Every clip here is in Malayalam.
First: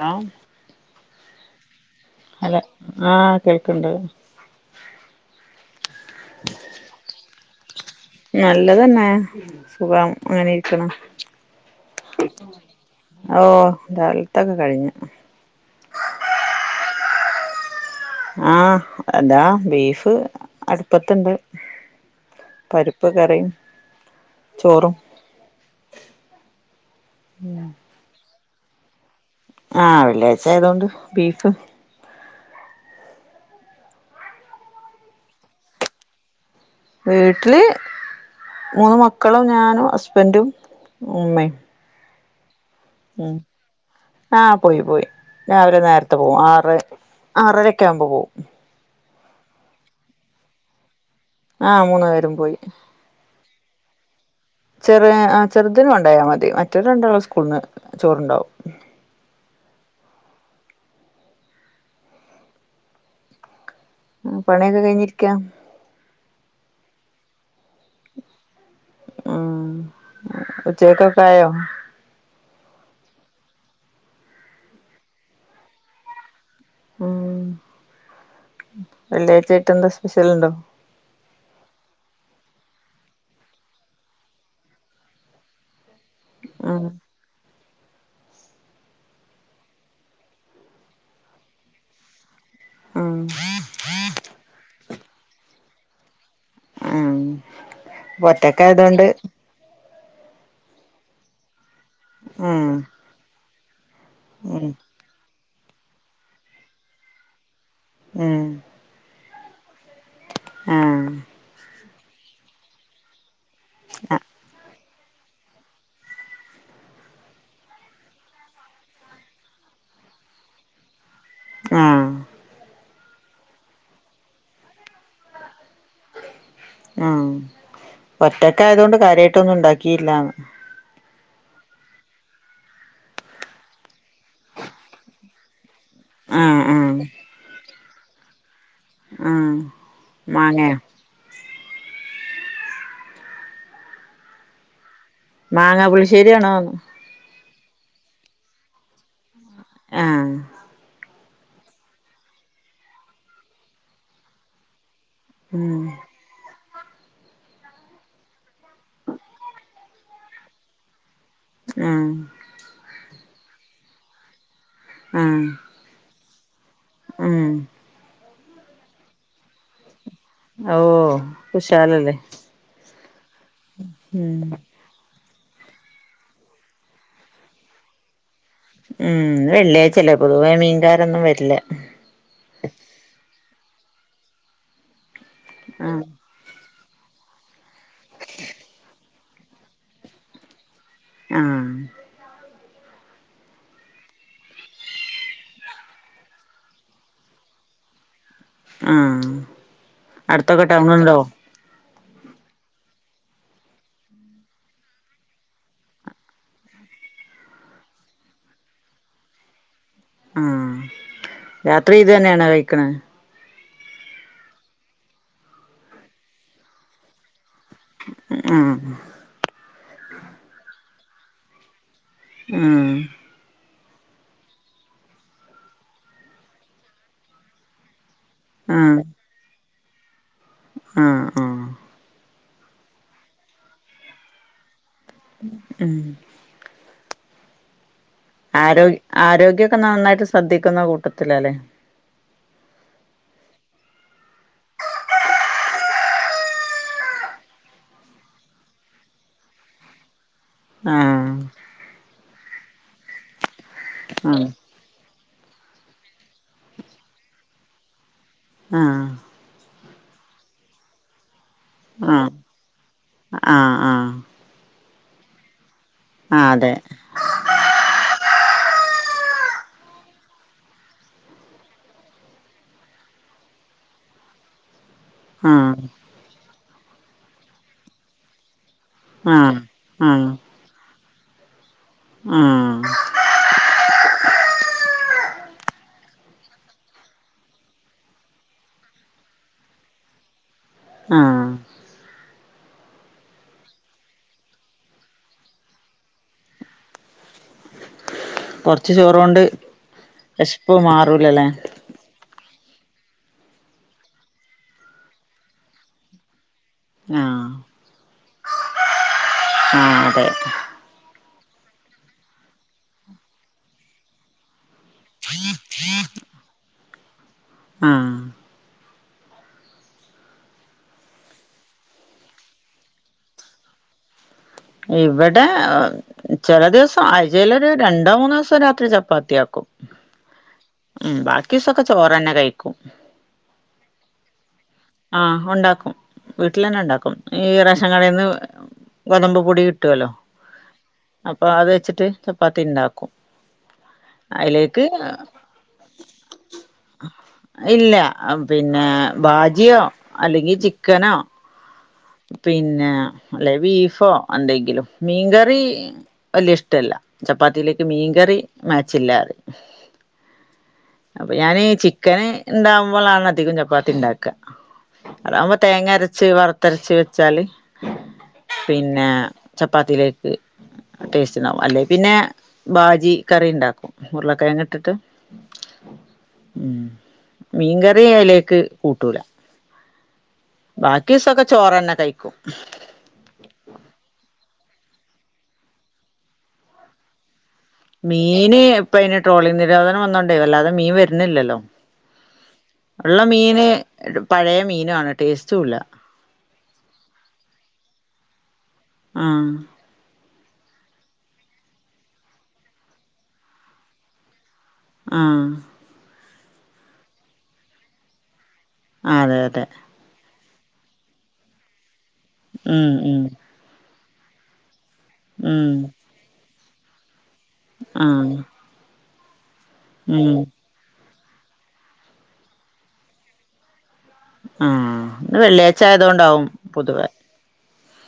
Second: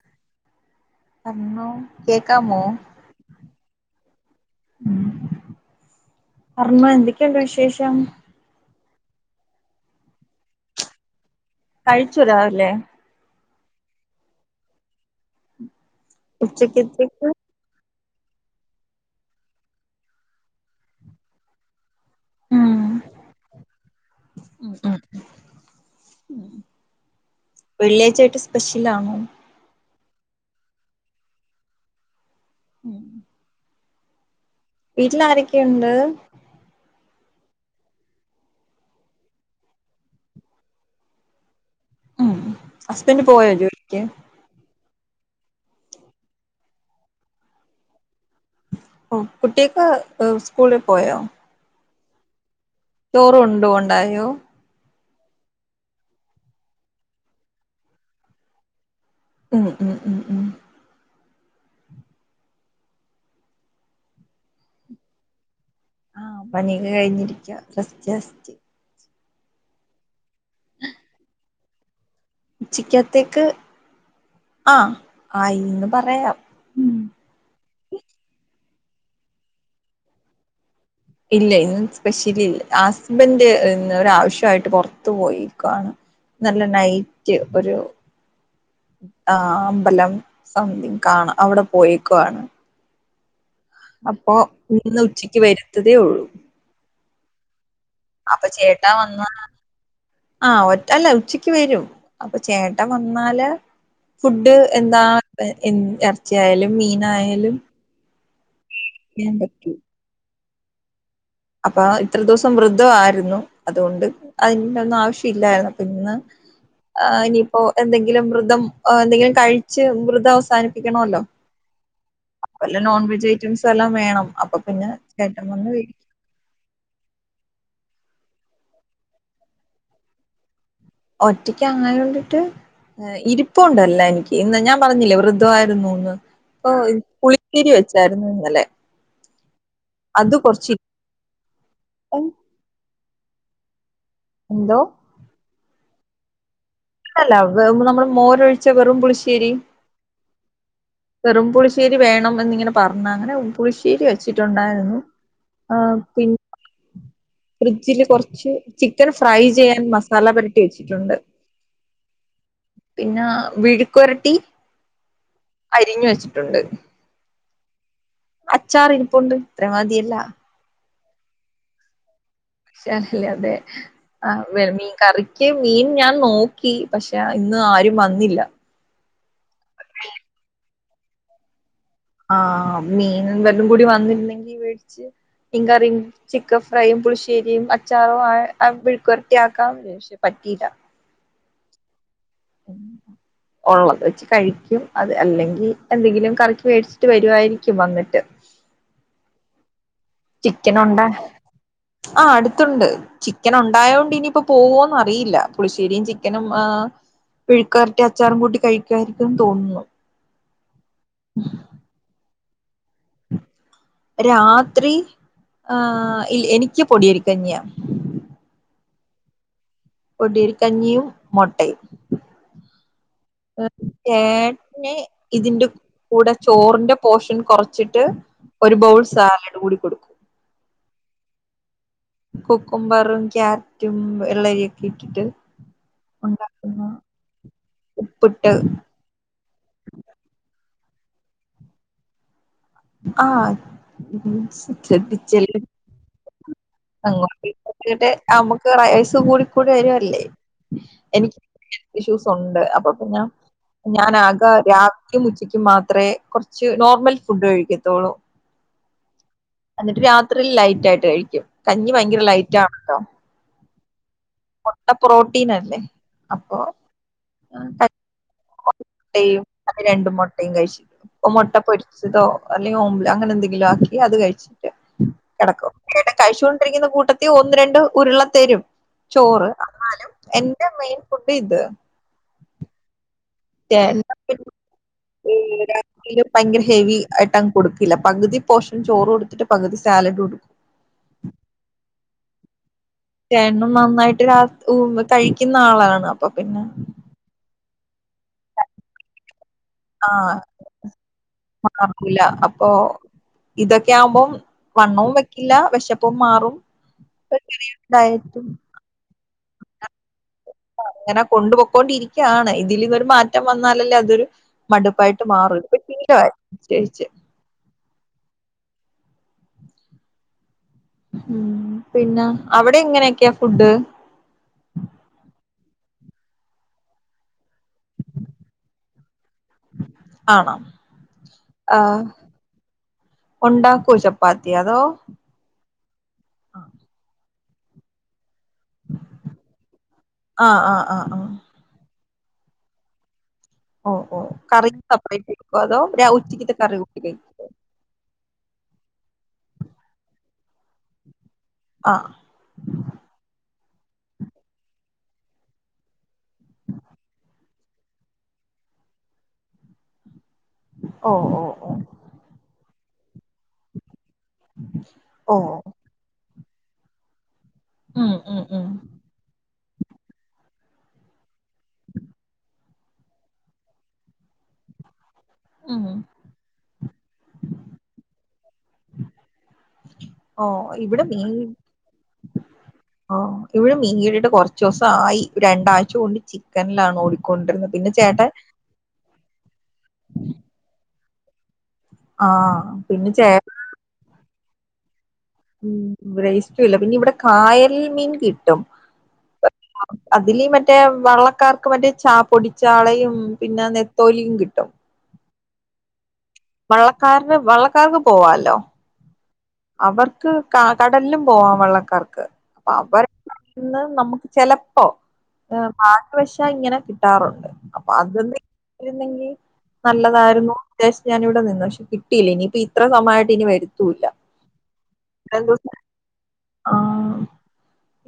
ഹലോ പറഞ്ഞോ ഹലൊ കേക്കാമോ ആ കേൾക്ക്ണ്ട് ഉം പറഞ്ഞോ എന്തൊക്കെയുണ്ട് വിശേഷം നല്ലത് തന്നെ സുഖം അങ്ങനെ ഇരിക്കണ് കഴിച്ചു രാവിലെ ഓ രാവിലത്തെ ഒക്കെ കഴിഞ്ഞു ഉച്ചക്കത്തേക്ക് ആ അതാ ബീഫ് അടുപ്പത്ത്ണ്ട് ഉം പരിപ്പ് കറിം ഉം ചോറും ഉം [unintelligible] വെള്ളിയാഴ്ച്ചായിട്ട് സ് സ്പെഷ്യലാണോ? ആ വെള്ളിയാഴ്ചായതൊണ്ട് ബീഫ് ഉം വീട്ടിലാരൊക്കെയുണ്ട്? വീട്ടില് മൂന്ന് മക്കളും ഞാനും ഹസ്ബൻഡും ഉമ്മേം ഉം ഹസ്ബൻഡ് പോയോ ജോലിക്ക്? ആ പോയി പോയി രാവിലെ നേരത്തെ പോവും ആറ് ആറരൊക്കെ ആവുമ്പോ പോവും. ഓ കുട്ടിയൊക്ക് സ്കൂളിൽ പോയോ? ആഹ് മൂന്ന് പേരും പോയി ചോറ് കൊണ്ട് പോണ്ടായോ? ചെറ് ആ ചെറുതിനു കൊണ്ടായാൽ മതി. മറ്റൊല് രണ്ടാളും സ്കൂളിന്ന് ചോറുണ്ടാവും. ഉം ഉം ഉം ഉം ആ പണിയൊക്കെ കഴിഞ്ഞിരിക്കാ? ആഹ് പണിയൊക്കെ കഴിഞ്ഞിരിക്കാ റസ്റ്റ് റസ്റ്റ്. ആഹ് ഉച്ചക്കൊക്കെ ആയോ? ഉച്ചിക്കത്തേക്ക് ആഹ് ആയിന്ന് പറയാം. ഉം വെള്ളിയാഴ്ചായിട്ട് എന്താ സ്പെഷ്യലുണ്ടോ? ഇല്ല ഇന്ന് സ്പെഷ്യലില്ല ആ ഹസ്ബൻഡ് ഇന്ന് ഒരാവശ്യായിട്ട് പുറത്തു പോയേക്കുവാണ്. ഇന്നലെ ഉം നൈറ്റ് ഒരു ആഹ് അമ്പലം സംതിങ്ങ് കാണാൻ അവിടെ പോയെക്കുവാണ്. ആഹ് അപ്പോ ഇന്ന് ഉച്ചയ്ക്ക് വരുത്തതേയുള്ളൂ. ആഹ് ചേട്ടാ ഒറ്റക്കായതോണ്ട് വന്നാ ആഹ് ഒറ്റ അല്ല ഉച്ചക്ക് വരും അപ്പൊ ഉം ചേട്ടൻ വന്നാല് ഫുഡ് ഉം എന്താ എറച്ചിയായാലും മീനായാലും ഉം [unintelligible] പറ്റൂ ആഹ് അപ്പൊ ഇത്ര ദിവസം വൃധ ആയിരുന്നു അതുകൊണ്ട് അതിന്റെ ഒന്നും ആവശ്യ ഇല്ലായിരുന്ന് ഇപ്പിന്ന് ആഹ് ഇനിയിപ്പോ എന്തെങ്കിലും വൃധം എന്തെങ്കിലും കഴിച്ച് വൃധം അവസാനിപ്പിക്കണവല്ലോ. ആഹ് നോൺ വെജ് ഐറ്റംസ് എല്ലാം വേണം അപ്പൊ പിന്നെ ഏട്ടൻ വന്ന് ആഹ് ഒറ്റക്കായതൊണ്ട് കാര്യായിട്ടൊന്നും ഉണ്ടാക്കിയില്ലാന്ന്. ഒറ്റക്ക് അങ്ങനൊണ്ടിട്ട് ഇരിപ്പൊണ്ടല്ല എനിക്ക് ഇന്ന് ഞാൻ പറഞ്ഞില്ലേ വൃധമായിരുന്നുന്ന്. ആഹ് ആഹ് [unintelligible] പുളിശ്ശേരി വെച്ചായിരുന്നു ഇന്നലെ ആഹ് അത് കൊറച്ച് മാങ്ങയോ എന്തോ? മാങ്ങാ പുളിശ്ശേരിയാണോന്ന്? അല്ല വെ നമ്മള് മോരൊഴിച്ച വെറും പുളിശ്ശേരി. ഏഹ് വെറും പുളിശ്ശേരി വേണം എന്നിങ്ങനെ പറഞ്ഞങ്ങനെ പുളിശ്ശേരി വെച്ചിട്ടൊണ്ടായിരുന്നു ആഹ് പിൻ ആ ഫ്രിഡ്ജില് കൊറച്ച് ചിക്കൻ ഫ്രൈ ചെയ്യാൻ മസാല പെരട്ടി വെച്ചിട്ടൊണ്ട് ആഹ് പിന്നാ വിഴുക്ക്വരട്ടി ആഹ് അരിഞ്ഞു വെച്ചിട്ടുണ്ട് ഉം അച്ചാറിരിപ്പൊണ്ട് ഇത്രേം മതിയല്ലാ ഓഹ് കുശാലല്ലേ കുശാലല്ലേ അതെ ഉം ആഹ് വേ മീൻ കറി ക്ക് മീൻ ഞാൻ നോക്കി പക്ഷെ ഇന്ന് ആരും വന്നില്ല ഉം ഇന്ന് വെള്ളിയാഴ്ച്ചല്ലെ പൊതുവെ മീൻകാരൊന്നും വെര്ല്ല ആഹ് മീനും വെല്ലും കൂടി വന്ന്ര്ന്നെങ്കി വേടിച്ച് മീൻകറിം ആഹ് ചിക്കൻ ഫ്രൈയും പുളിശ്ശേരിം അച്ചാറും അയെ അം മെഴ്ക്കോര്ട്ടി ആക്കാം പക്ഷെ പറ്റീല ആഹ് ഒള്ളത് വെച്ച് കഴിക്കും അത് അല്ലെങ്കി എന്തെങ്കിലും കറിക്ക് മേട്ച്ചിട്ട് വെര്വാര്ക്കും വന്ന്ട്ട് ആഹ് അടുത്തൊക്കെ ചിക്കനൊണ്ട് ടൗണുണ്ടോ ആഹ് അട്ത്തുണ്ട് ചിക്കനൊണ്ടായോണ്ട് ഇനിയിപ്പോ പോവോന്ന് അറിയില്ല പുള്ശേരിം ചിക്കനും ആഹ് വിഴുക്ക്വെര്ട്ടി അച്ചാറും കൂട്ടി കഴിക്ക്വാരിക്കുംന്ന് തോന്നുന്നു ആഹ് രാത്രി ഇത് തന്നെയാണോ കഴിക്കണെ രാത്രി ഏഹ് ഇ എനിക്ക് പൊടിയരിക്കഞ്ഞിയാ ഉം ആഹ് പൊടിയരികഞ്ഞിയും മൊട്ടയും ഉം ഏട്ട്ന് ഇതിന്റെ കൂടെ ചോറിന്റെ പോഷൻ കൊർച്ച്ട്ട് ഒരു ആഹ് ബൗൾ സാലഡ് കൂടി കൊട് ആഹ് അഹ് കുക്കുമ്പറും ക്യാരറ്റും എള്ളരിയൊക്കെട്ടിട്ട് ഉം ഒണ്ടാക്കുന്നോ ആരോഗ് ആരോഗ്യക്കെ ന്നന്നായ്ട്ട് ശ്രദ്ധിക്കുന്ന കൂട്ടത്തിലാല്ലേ ആഹ് മീൻസ് ശ്രദ്ധിച്ചില്ലേ അങ്ങോട്ടിക്കക്കായ്ട്ട് അമുക്ക് വയസ്സു കൂടിക്കൂടി വരുവല്ലേ എനി ആഹ് എനിക്ക് ഇഷ്യൂസൊണ്ട് അപ്പൊ പിന്ന ആഹ് ഞാനാകെ രാ ക്കും ഉച്ചയ്ക്കും മാത്രേ കൊർച്ച് നോർമൽ ഫുഡ് കഴിക്കത്തൊള്ളൂ ആഹ് എന്നിട്ട് രാത്രി ലൈറ്റായിട്ട് കഴിക്കും കഞ്ഞി ഭയങ്കര ലൈറ്റാണല്ലോ അഹ് ആഹ് ആഹ് മൊട്ട പ്രോട്ടീനല്ലേ ആഹ് അതെ ആഹ് [unintelligible] അപ്പൊ രണ്ട് മൊട്ടയും കഴിച്ച് ഓഹ് മൊട്ട പൊര്ച്ചതോ അല്ലെങ്കി ഓമ്പ്ൾ അങ്ങനെ എന്തെങ്കിലും ആക്കി അത് കഴിച്ചിട്ട് കെട‌ക്കും ആഹ് ഏട്ടൻ കഴിച്ചോണ്ടിരിക്ക്ന്ന കൂട്ടത്തി ഒന്ന് രണ്ട് ഉരുള തരും ചോറ് ആഹ് എന്നാലും എന്റെ മെയിൻ ഫുഡ് ഇത് ഉം [unintelligible] [unintelligible] ഭയങ്കര ഹെവി ആയിട്ടങ് കൊടുക്കില്ല പകുതി പോഷൻ ചോറ് കൊടുത്തിട്ട് പകുതി സാലഡ് കൊടുക്കും ആഹ് ചേട്ട്നും നന്നായിട്ട് രാ ഉം കഴിക്കുന്ന ആളാണ് അപ്പൊ പിന്നെ കൊർച്ച് ചോറോണ്ട് ആഹ് വെഷ്പ്പ് മാറൂല്ലല്ലേ മാറൂല അപ്പൊ ഇതൊക്കെ ആകുമ്പോം വണ്ണവും വെക്കില്ല വിശപ്പും മാറും ആഹ് പ്പങ്ങനെ ഡയറ്റും ആഹ് അതെ അങ്ങനെ കൊണ്ടുപൊക്കോണ്ട് ഇര്ക്കാണ് ഇതിൽ നിന്നൊരു മാറ്റം വന്നാലല്ലേ അതൊരു മടുപ്പായ്ട്ട് മാറു ഇപ്പൊ ശീലവായ് [unintelligible] ആഹ് ഉം പിന്നെ അവടെ എങ്ങനെയൊക്കെയ ഫുഡ് ഇവടെ ചെല ദിവ്സം ആഴ്ചയ്ലൊര് രണ്ടോ മൂന്നോ ദിവസം രാത്രി ചപ്പാത്തിയാക് ക്കും ആണോ ഉം ബാക്കിസൊക്കെ ചോറെന്നെ കഴിക്കും ഒണ്ടാക്കോ ചപ്പാത്തി അതോ ആഹ് ഒണ്ടാക്കും വീട്ടില് തന്നെ ഉണ്ടാക്കും ഈ റേഷൻ കടയിൽ നിന്ന് ഗോതമ്പ് പൊടി കിട്ടുവല്ലോ ആഹ് ആഹ് ആഹ് ആഹ് അപ്പൊ അത് വെച്ചിട്ട് ചപ്പാത്തി ഉണ്ടാക്കും ഓഹ് ഓഹ് കറി അതിലേക്ക് സെപ്പറേറ്റ് വെക്കുവോ അതോ ഉച്ചക്കത്തെ കറി കൂട്ടി കഴിക്കുവോ ഇല്ല പിന്നെ ബാജിയോ അല്ലെങ്കിൽ ചിക്കനോ ആഹ് പിന്നെ അല്ലെ ബീഫോ എന്തെങ്കിലും മീൻകറി വലിയ ഇഷ്ടല്ല ചപ്പാത്തിയിലേക്ക് മീൻകറി മാച്ചില്ലാ ഓ അപ്പൊ ഓ ഞാന് ഓ ചിക്കന് ഇണ്ടാവുമ്പോളാണ് അധികം ചപ്പാത്തി ഉണ്ടാക് ക്ക. ഓ അതാവുമ്പോ തേങ്ങ അരച്ച് വറുത്തരച്ച് വെച്ചാല് ഉം ഉം ഉം പിന്നെ ചപ്പാത്തിയിലേക്ക് ടേസ്റ്റ് ഉണ്ടാവും അല്ലേ പിന്നെ ബാജി കറി ഉണ്ടാക്കും ഉരുളക്കിഴങ്ങ് ഇട്ടിട്ട് ഉം ഉം മീൻകറി അതിലേക്ക് കൂട്ടൂല ഓഹ് ഇവിടെ ബാക്കി മീൻ ദിവസൊക്കെ ചോറന്നെ കഴിക്കും ഇവിടെ മീൻ കിട്ടിട്ട് കുറച്ച് ദിവസം ആയി രണ്ടാഴ്ച കൊണ്ട് ചിക്കനിലാണ് ഓടിക് കൊണ്ടിര്ന്ന പിന്നെ ചേട്ടൻ മീന് ഇപ്പ അതിന് ട്രോളിംഗ് നിരോധനം വന്നോണ്ടേ വല്ലാതെ മീൻ വരുന്നില്ലല്ലോ ആഹ് പിന്നെ ഉള്ള ചേട്ടൻ മീന് പഴയ മീനുവാണ് ഉം ബ്രേസ്റ്റും ഇല്ല പിന്നെ ഇവിടെ കായൽ മീൻ കിട്ടും ആഹ് അതില് മറ്റേ വള്ളക്കാർക്ക് മറ്റേ ചാ പൊടിച്ചാളയും പിന്നെ നെത്തോലിയും കിട്ടും ആഹ് വള്ളക്കാരടെ വള്ളക്കാർക്ക് പോവാലോ ആഹ് അതെ അതെ അവർക്ക് കടലിലും പോവാം വള്ളക്കാർക്ക് ഉം അവർ ഉം ഇന്ന് നമുക്ക് ചെലപ്പോ ഉം ഭാഗ്യവശ ഇങ്ങനെ കിട്ടാറുണ്ട് അപ്പൊ ആഹ് അതൊന്ന് കിട്ടിരുന്നെങ്കി ഉം നല്ലതായിരുന്നു അത്യാവശ്യ ഞാനിവിടെ നിന്നു പക്ഷേ കിട്ടയില്ല. ഇനിയിപ്പം ഇത്ര സമയമായിട്ട് ഇനി വരത്തൂല്ല. ആ ഇന്ന് വെള്ളിയാഴ്ച ആയതുകൊണ്ടാവും പൊതുവെ. ആഹ്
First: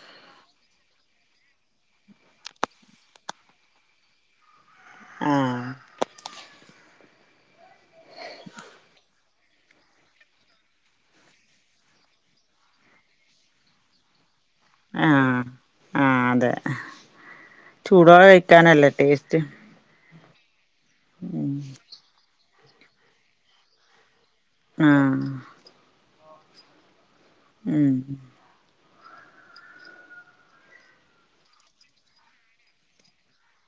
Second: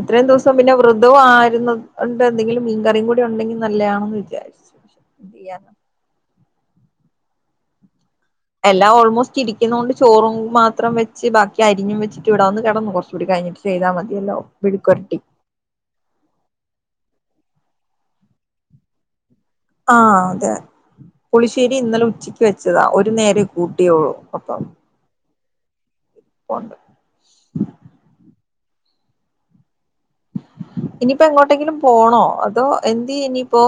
ഇത്രയും ദിവസം പിന്നെ വൃധവും ആയിരുന്നത് കൊണ്ട് എന്തെങ്കിലും മീൻ കറിയും കൂടി ഉണ്ടെങ്കിൽ നല്ലയാണെന്ന് വിചാരിച്ചു. എന്തെയ്യാനാ ആഹ് എല്ലാം ഓൾമോസ്റ്റ് ഇരിക്കുന്നത് കൊണ്ട് ചോറും മാത്രം വെച്ച് ബാക്കി അരിഞ്ഞും വെച്ചിട്ട് ഇവിടെ വന്ന് കിടന്നു കുറച്ച് കൂടി കഴിഞ്ഞ്. ചെയ്താൽ മതിയല്ലോ ആ മെഴുക്കുവരട്ടി ആ അതെ ചൂടോടെ കഴിക്കാനല്ലേ ടേസ്റ്റ്. ആ അതെ പുളിശ്ശേരി ഇന്നലെ ഉച്ചക്ക് വെച്ചതാ ഒരു നേരേ കൂട്ടിയുള്ളൂ. അപ്പം ആ [unintelligible] ഉം ഇനിയിപ്പോ എങ്ങോട്ടെങ്കിലും പോണോ അതോ എന്ത് ചെയ്യും ഇനിയിപ്പോ?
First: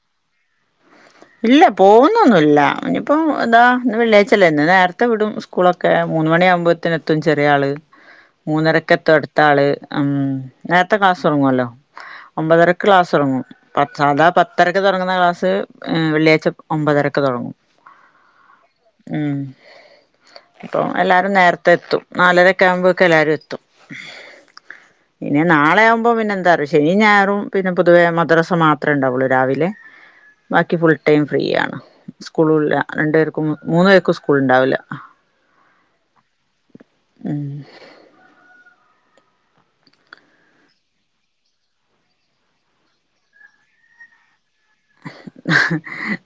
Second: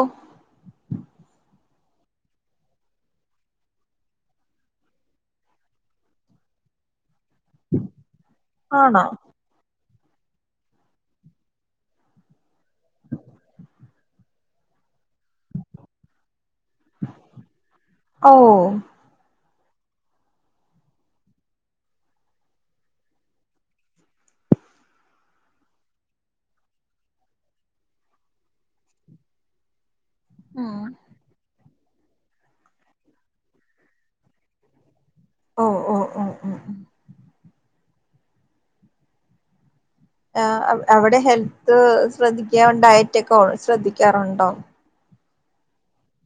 ഇല്ല പോകുന്നൊന്നുല്ല ഇനിയിപ്പോം എതാ ഇന്ന് വെള്ളിയാഴ്ചല്ലേ ഇന്ന് നേരത്തെ വിടും സ്കൂളൊക്കെ. മൂന്ന് മണിയാകുമ്പോ ത്തിനെത്തും ചെറിയ ആള് ആണോ മൂന്നരക്കെത്തും അടുത്ത മൂത്താള് ഉം നേരത്തെ ക്ലാസ് തുടങ്ങുവല്ലോ ഒമ്പതരക്ക് ക്ലാസ് തുടങ്ങും. പത്ത് സാധാ പത്തരക്ക് തുടങ്ങുന്ന ക്ലാസ്സ് വെള്ളിയാഴ്ച ഒമ്പതരക്ക് തുടങ്ങും. ഓ ഉം അപ്പൊ എല്ലാരും നേരത്തെ എത്തും നാലര ഒക്കെ ആകുമ്പോക്കെ എല്ലാരും എത്തും. ഇനി നാളെ ആകുമ്പോ പിന്നെ എന്താറിയോ ശനി ഞായറും പിന്നെ പൊതുവേ മദ്രസ മാത്രേ ഉണ്ടാവുള്ളൂ രാവിലെ. ബാക്കി ഫുൾ ടൈം ഫ്രീ ആണ് സ്കൂളും ഇല്ല രണ്ടു പേർക്കും മൂന്നു പേർക്കും സ്കൂൾ ഉണ്ടാവില്ല. ഓ ഓ ഓ ഓ ഉം ആ അവിടെ ഹെൽത്ത് ശ്രദ്ധിക്കാ ഡയറ്റ് ഒക്കെ ശ്രദ്ധിക്കാറുണ്ടോ?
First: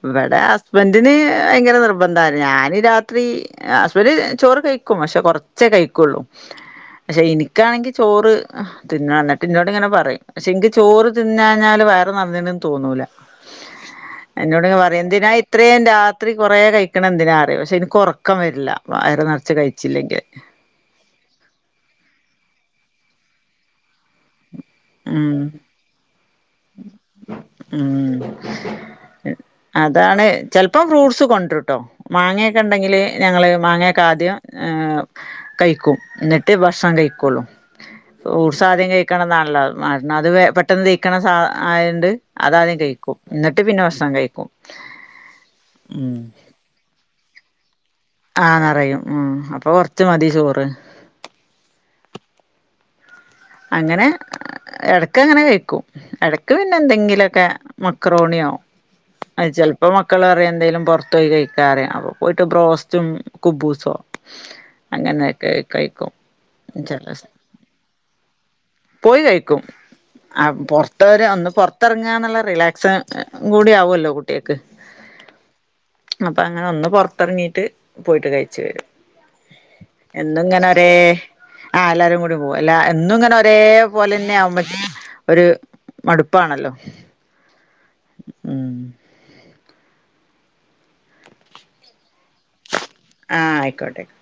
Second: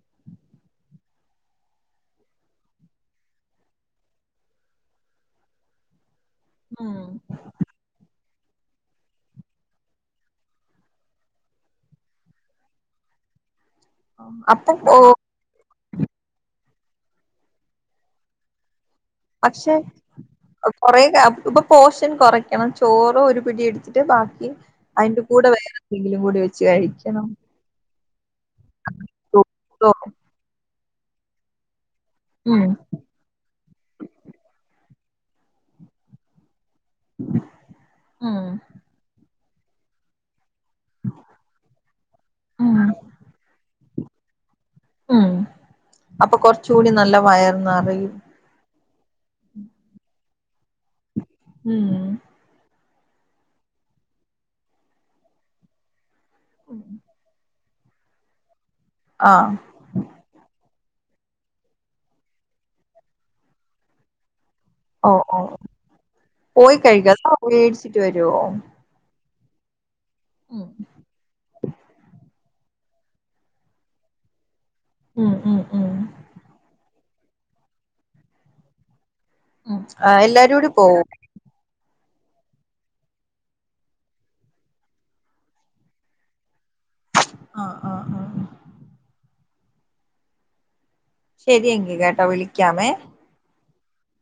ഇവിടെ ഹസ്ബൻ്റിന് ഭയങ്കര നിർബന്ധാണ്. ഞാന് രാത്രി ഹസ്ബൻഡും ചോറ് കഴിക്കും പക്ഷേ കൊറച്ചേ കഴിക്കുള്ളൂ ഉം പക്ഷേ എനി ഇക്ക് ആണെങ്കിൽ ചോറ് തിന്നണം എന്നിട്ട് എന്നോട് ഇങ്ങനെ പറയും. പക്ഷേ ഇന്ക്ക് ചോറ് തിന്നാഞ്ഞാല് വയറ് നിറഞ്ഞ്ണ് തോന്നൂല. എന്നോട് അപ്പം ഇങ്ങ് ഓ പറയും എന്തിനായി ഇത്രയും രാത്രി കുറേ കഴിക്കണ എന്തിനാ പറയും പക്ഷേ ഇന്ക്ക് ഉറക്കം വരില്ല. നിറച്ച് പക്ഷേ കഴിച്ചില്ലെങ്കിൽ കൊറേ ഇപ്പൊ പോഷൻ കൊറക്കണം ചോറ് ഒരു പിടി എടുത്തിട്ട് ബാക്കി അതിന്റെ ഉം കൂടെ വേറെ എന്തെങ്കിലും കൂടി വെച്ച് കഴിക്കണം. ഉം അതാണ് ചെലപ്പോം ഫ്രൂട്ട്സ് കൊണ്ടുരുംട്ടൊ. മാങ്ങയൊക്കെ ഉം ഉണ്ടെങ്കിൽ. ഞങ്ങൾ മാങ്ങയൊക്കെ ആദ്യം കഴിക്കും. എന്നിട്ട് ഭക്ഷണം കഴിക്കും. കെള്ളു ഉം ഫ്രൂട്സ് ആദ്യം കഴിക്കണംന്നാണല്ലോ [unintelligible] പെ പെട്ടെന്ന് ദയിക്ക്ണ സാധ ആയോണ്ട് അതാദ്യം ഉം കഴിക്കും എന്നിട്ട് പിന്നെ ഭക്ഷണം കഴിക്കും. ഉം ഉം അപ്പൊ കൊറച്ച് കൂടി നല്ല വയർ നെറയും. ആ നെറയും ഉം അപ്പൊ കൊറച്ച് മതി ചോറ്. ഉം. അങ്ങനെ എടക്ക് അങ്ങനെ കഴിക്കും എടക്ക് പിന്നെ എന്തെങ്കിലുക്കെ. മക്രോണിയോ അത് ആഹ് ചെലപ്പോ അപ്പോ മക്കള് പറയും എന്തെങ്കിലും പുറത്ത് പോയിട്ട് കഴിക്കാറയും അപ്പോൾ പോയിട്ട് ബ്രോസ്റ്റും കുബൂസോ. ഓ ഓ അങ്ങനെയൊക്കെ കഴിക്കും ചെലെ വേടിച്ചിട്ട് വരുവോ? പോയി കഴിക്കും ആ ഉം പുറതോര് അന്ന് പുറത്തരെ ന്ന് റങ്ങാ നെല്ല റിലാക്സൺ അന്നും കൂടി ആവല്ലോ കുട്ടിയെക്ക്. ഉം ഉം. ഉം അപ്പൊ അങ്ങനെ ഒന്ന് പുറത്തിറങ്ങിട്ട് പോയിട്ട് കഴിച്ചു വരും. ഉം എന്നും എല്ലാരും ഇങ്ങനെ കൂടി ഒരെ പോവും ആ എല്ലാരും കൂടി പോവും അല്ല എന്നും ഇങ്ങനെ ഒറ്റ ദേപോലെന്നെ ആവുമ്പോ ഒരു. മടുപ്പാണല്ലോ ആഹ്. ആഹ് ആഹ് ഉം. ശെരിയങ്കി കേട്ടോ വിളിക്കാമേ. ആഹ് ആയിക്കോട്ടെ. ആയി കോട്ട